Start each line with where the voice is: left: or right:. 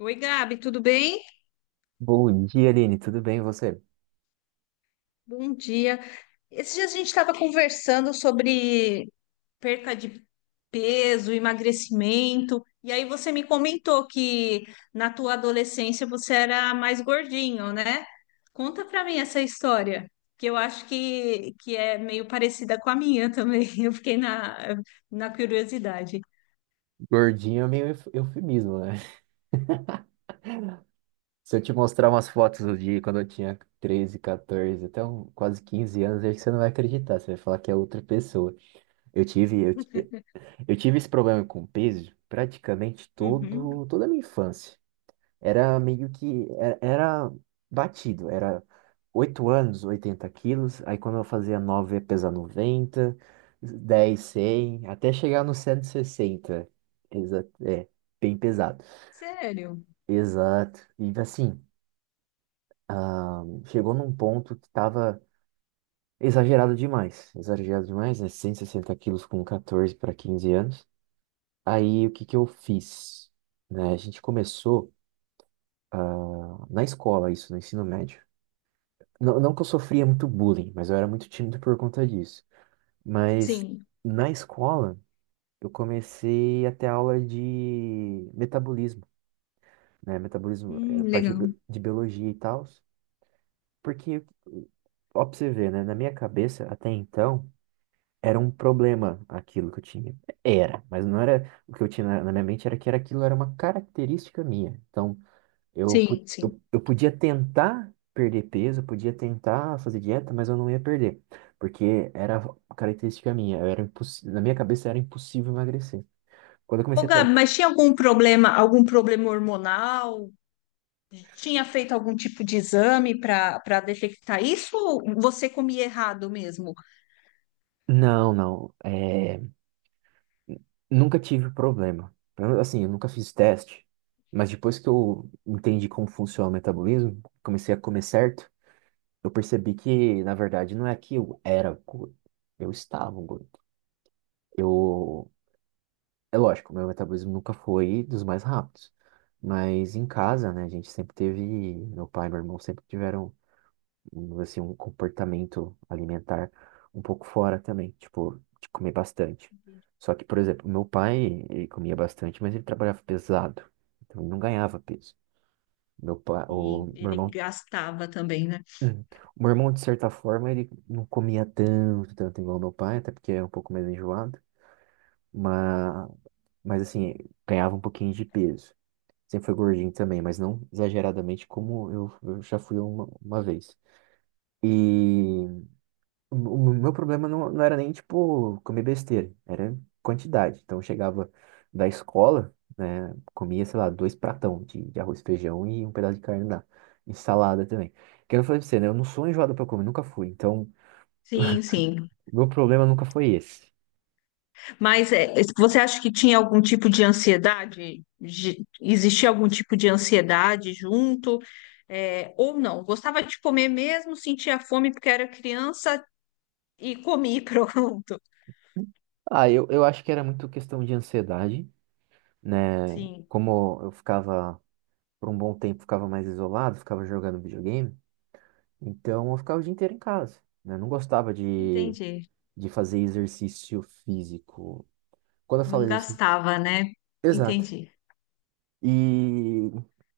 left: Oi, Gabi, tudo bem?
right: Bom dia, Aline. Tudo bem, e você?
left: Bom dia. Esses dias a gente estava conversando sobre perca de peso, emagrecimento, e aí você me comentou que na tua adolescência você era mais gordinho, né? Conta pra mim essa história, que eu acho que é meio parecida com a minha também. Eu fiquei na curiosidade.
right: Gordinho é meio eufemismo, né? Se eu te mostrar umas fotos do dia quando eu tinha 13, 14, até quase 15 anos, acho que você não vai acreditar. Você vai falar que é outra pessoa. Eu tive, eu, ti- eu tive esse problema com peso praticamente
left: Uhum.
right: toda a minha infância. Era meio que. Era batido. Era 8 anos, 80 quilos. Aí quando eu fazia 9 ia pesar 90, 10, 100, até chegar no 160. Exato. É, bem pesado.
left: Sério?
right: Exato. E assim, ah, chegou num ponto que tava exagerado demais. Exagerado demais, né? 160 quilos com 14 para 15 anos. Aí o que que eu fiz? Né, a gente começou na escola, isso, no ensino médio. Não, não que eu sofria muito bullying, mas eu era muito tímido por conta disso. Mas
left: Sim.
right: na escola, eu comecei a ter aula de metabolismo, né? Metabolismo era parte
left: Legal.
right: de biologia e tal. Porque, ó, pra você ver, né? Na minha cabeça, até então, era um problema aquilo que eu tinha. Era, mas não era o que eu tinha na minha mente, era que era aquilo era uma característica minha. Então, Eu, po-
left: Sim, sim.
right: eu, eu podia tentar perder peso, eu podia tentar fazer dieta, mas eu não ia perder, porque era uma característica minha, eu era na minha cabeça era impossível emagrecer. Quando eu
left: Ô,
right: comecei a tra-
left: Gabi, mas tinha algum problema hormonal? Tinha feito algum tipo de exame para detectar isso ou você comia errado mesmo?
right: Não, não, nunca tive problema. Assim, eu nunca fiz teste, mas depois que eu entendi como funciona o metabolismo, comecei a comer certo, eu percebi que, na verdade, não é que eu era gordo, eu estava gordo. Eu É lógico, meu metabolismo nunca foi dos mais rápidos. Mas em casa, né, a gente sempre teve, meu pai e meu irmão sempre tiveram, assim, um comportamento alimentar um pouco fora também, tipo, de comer bastante. Só que, por exemplo, meu pai, ele comia bastante, mas ele trabalhava pesado, então ele não ganhava peso. Meu pai,
left: Sim,
right: o meu
left: ele
right: irmão,
left: gastava também, né?
right: Hum. O meu irmão, de certa forma, ele não comia tanto igual meu pai, até porque é um pouco mais enjoado, mas, mas assim, ganhava um pouquinho de peso. Sempre foi gordinho também, mas não exageradamente como eu já fui uma vez. E o meu problema não, não era nem, tipo, comer besteira, era quantidade. Então eu chegava da escola, né, comia, sei lá, dois pratão de arroz, feijão e um pedaço de carne lá. E salada também. Que eu falei pra você, né, eu não sou enjoado pra comer, nunca fui. Então,
left: Sim, sim.
right: o meu problema nunca foi esse.
left: Mas é, você acha que tinha algum tipo de ansiedade? Existia algum tipo de ansiedade junto? É, ou não? Gostava de comer mesmo, sentia fome porque era criança e comi, pronto.
right: Ah, eu acho que era muito questão de ansiedade, né?
left: Sim,
right: Como eu ficava por um bom tempo ficava mais isolado, ficava jogando videogame, então eu ficava o dia inteiro em casa, né? Não gostava de,
left: entendi.
right: de fazer exercício físico. Quando eu falo
left: Não
right: exercício,
left: gastava, né?
right: exato.
left: Entendi.
right: E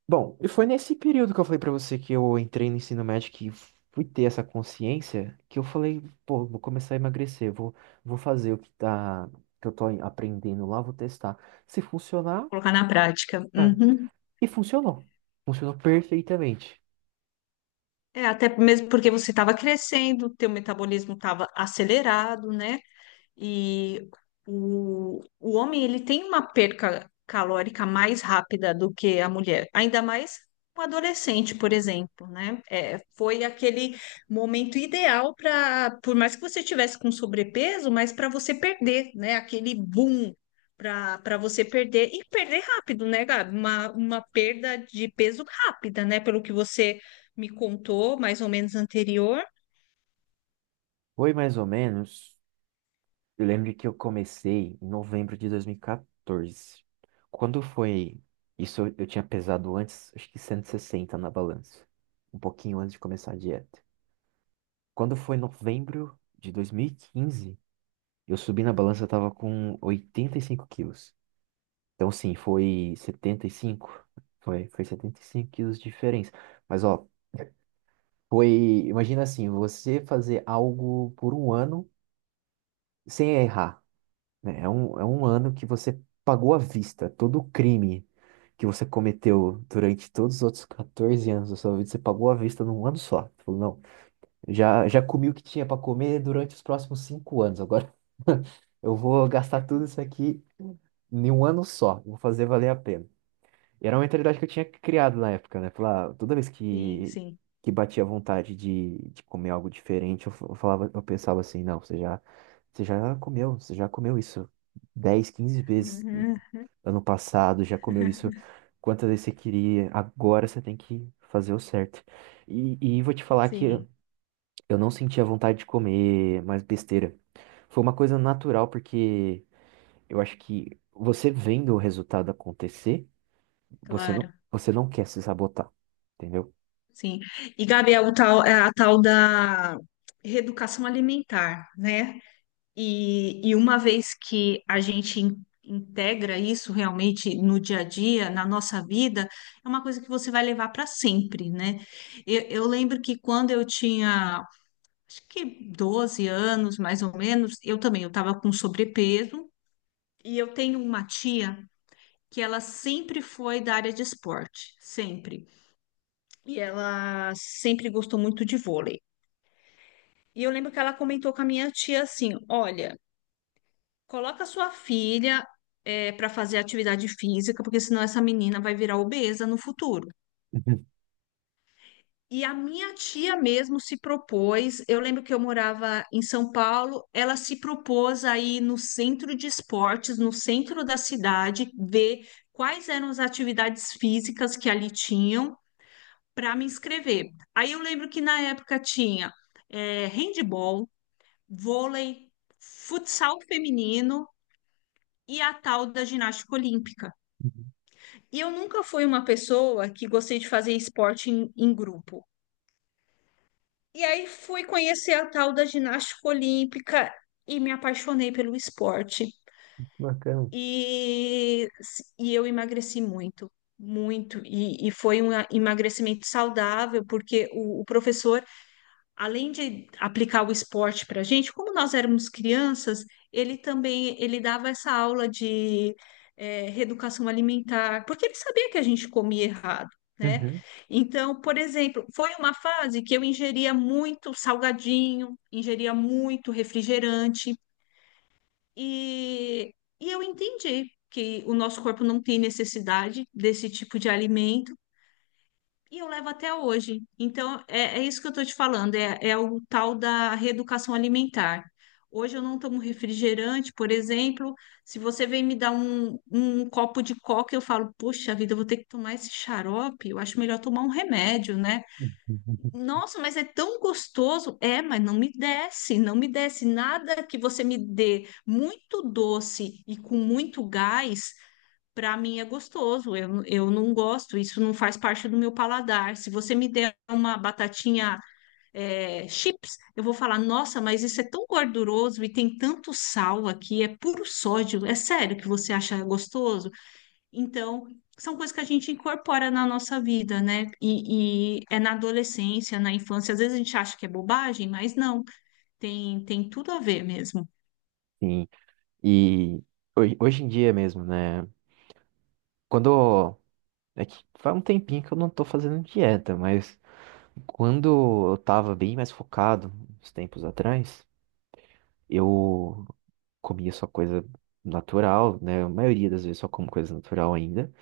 right: bom, e foi nesse período que eu falei pra você que eu entrei no ensino médio que fui ter essa consciência que eu falei, pô, vou começar a emagrecer, vou fazer o que tá que eu tô aprendendo lá, vou testar. Se
left: Vou
right: funcionar,
left: colocar na prática.
right: é.
left: Uhum.
right: E funcionou. Funcionou perfeitamente.
left: É, até mesmo porque você estava crescendo, teu metabolismo estava acelerado, né? E o homem ele tem uma perca calórica mais rápida do que a mulher, ainda mais um adolescente, por exemplo, né? É, foi aquele momento ideal para, por mais que você tivesse com sobrepeso, mas para você perder, né? Aquele boom para você perder e perder rápido, né, Gabi? Uma perda de peso rápida, né? Pelo que você me contou, mais ou menos anterior.
right: Foi mais ou menos. Eu lembro que eu comecei em novembro de 2014. Quando foi isso, eu tinha pesado antes, acho que 160 na balança, um pouquinho antes de começar a dieta. Quando foi novembro de 2015, eu subi na balança, eu tava com 85 quilos. Então, sim, foi 75, foi 75 quilos de diferença. Mas, ó, foi, imagina assim, você fazer algo por um ano sem errar. Né? É um
left: Sim,
right: ano que você pagou à vista todo o crime que você cometeu durante todos os outros 14 anos da sua vida, você pagou à vista num ano só. Você falou, não, já comi o que tinha para comer durante os próximos 5 anos, agora eu vou gastar tudo isso aqui em um ano só, vou fazer valer a pena. E era uma mentalidade que eu tinha criado na época, né? Falar, toda vez
left: sim,
right: que,
left: sim.
right: que batia vontade de comer algo diferente, eu falava, eu pensava assim, não, você já comeu isso 10, 15 vezes
left: Uhum,
right: ano passado, já comeu isso quantas vezes você queria, agora você tem que fazer o certo. E vou te falar que
left: sim.
right: eu não sentia vontade de comer mais besteira. Foi uma coisa natural, porque eu acho que você vendo o resultado acontecer, você não,
left: Claro,
right: você não quer se sabotar, entendeu?
left: sim. E, Gabi, é o tal, é a tal da reeducação alimentar, né? E uma vez que a gente integra isso realmente no dia a dia, na nossa vida, é uma coisa que você vai levar para sempre, né? Eu lembro que quando eu tinha, acho que 12 anos, mais ou menos, eu também, eu estava com sobrepeso, e eu tenho uma tia que ela sempre foi da área de esporte, sempre. E ela sempre gostou muito de vôlei. E eu lembro que ela comentou com a minha tia assim: olha, coloca sua filha para fazer atividade física, porque senão essa menina vai virar obesa no futuro. E a minha tia mesmo se propôs. Eu lembro que eu morava em São Paulo, ela se propôs aí no centro de esportes, no centro da cidade, ver quais eram as atividades físicas que ali tinham para me inscrever. Aí eu lembro que na época tinha handball, vôlei, futsal feminino e a tal da ginástica olímpica.
right: Uhum, uhum.
left: E eu nunca fui uma pessoa que gostei de fazer esporte em grupo. E aí fui conhecer a tal da ginástica olímpica e me apaixonei pelo esporte.
right: Bacana.
left: E, e eu emagreci muito, muito. E foi um emagrecimento saudável, porque o professor além de aplicar o esporte para a gente, como nós éramos crianças, ele também ele dava essa aula de reeducação alimentar, porque ele sabia que a gente comia errado, né?
right: Uhum.
left: Então, por exemplo, foi uma fase que eu ingeria muito salgadinho, ingeria muito refrigerante, e, e eu entendi que o nosso corpo não tem necessidade desse tipo de alimento. E eu levo até hoje. Então, é, é isso que eu estou te falando, é, é o tal da reeducação alimentar. Hoje eu não tomo refrigerante, por exemplo. Se você vem me dar um copo de coca, eu falo, poxa vida, eu vou ter que tomar esse xarope. Eu acho melhor tomar um remédio, né?
right: Uhum.
left: Nossa, mas é tão gostoso. É, mas não me desce, não me desce. Nada que você me dê muito doce e com muito gás para mim é gostoso, eu não gosto, isso não faz parte do meu paladar. Se você me der uma batatinha é, chips, eu vou falar: nossa, mas isso é tão gorduroso e tem tanto sal aqui, é puro sódio, é sério que você acha gostoso? Então, são coisas que a gente incorpora na nossa vida, né? E é na adolescência, na infância, às vezes a gente acha que é bobagem, mas não, tem, tem tudo a ver mesmo.
right: Sim. E hoje, hoje em dia mesmo, né? Quando. É que faz um tempinho que eu não tô fazendo dieta, mas quando eu tava bem mais focado, uns tempos atrás, eu comia só coisa natural, né? A maioria das vezes só como coisa natural ainda,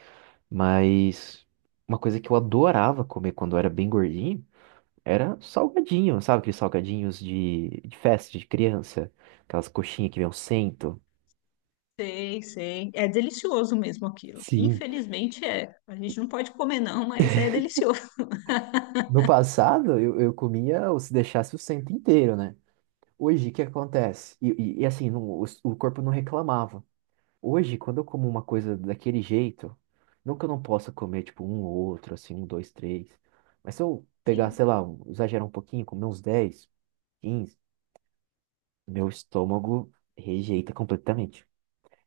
right: mas uma coisa que eu adorava comer quando eu era bem gordinho. Era salgadinho, sabe aqueles salgadinhos de festa de criança? Aquelas coxinhas que vem o cento.
left: Sei, sei. É delicioso mesmo aquilo.
right: Sim.
left: Infelizmente é. A gente não pode comer, não, mas é delicioso.
right: No passado, eu comia ou se deixasse o cento inteiro, né? Hoje, o que acontece? E assim, o corpo não reclamava. Hoje, quando eu como uma coisa daquele jeito, não que eu não possa comer, tipo, um ou outro, assim, um, dois, três. Mas se eu pegar,
left: Sim,
right: sei lá, exagerar um pouquinho, comer uns 10, 15, meu estômago rejeita completamente.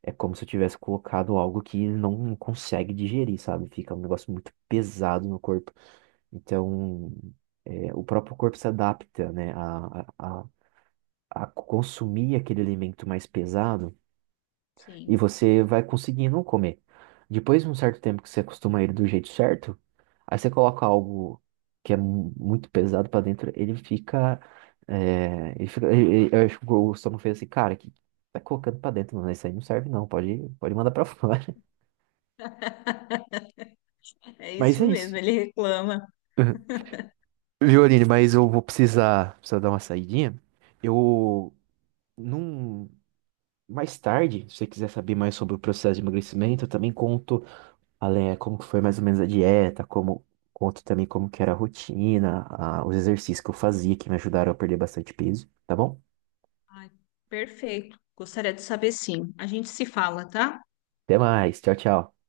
right: É como se eu tivesse colocado algo que ele não consegue digerir, sabe? Fica um negócio muito pesado no corpo. Então, é, o próprio corpo se adapta, né, a consumir aquele alimento mais pesado e
left: sim.
right: você vai conseguindo comer. Depois de um certo tempo que você acostuma ele do jeito certo, aí você coloca algo que é muito pesado pra dentro, ele fica, eu acho que o estômago fez assim, cara, que tá colocando pra dentro, mano, isso aí não serve não, pode mandar pra fora.
left: É
right: Mas
left: isso
right: é
left: mesmo,
right: isso.
left: ele reclama.
right: Uhum. Viu, Aline? Mas eu vou precisar dar uma saidinha. Eu, num, mais tarde, se você quiser saber mais sobre o processo de emagrecimento, eu também conto além como que foi mais ou menos a dieta, como conto também como que era a rotina, os exercícios que eu fazia que me ajudaram a perder bastante peso, tá bom?
left: Ai, perfeito. Gostaria de saber sim. A gente se fala, tá?
right: Até mais, tchau, tchau.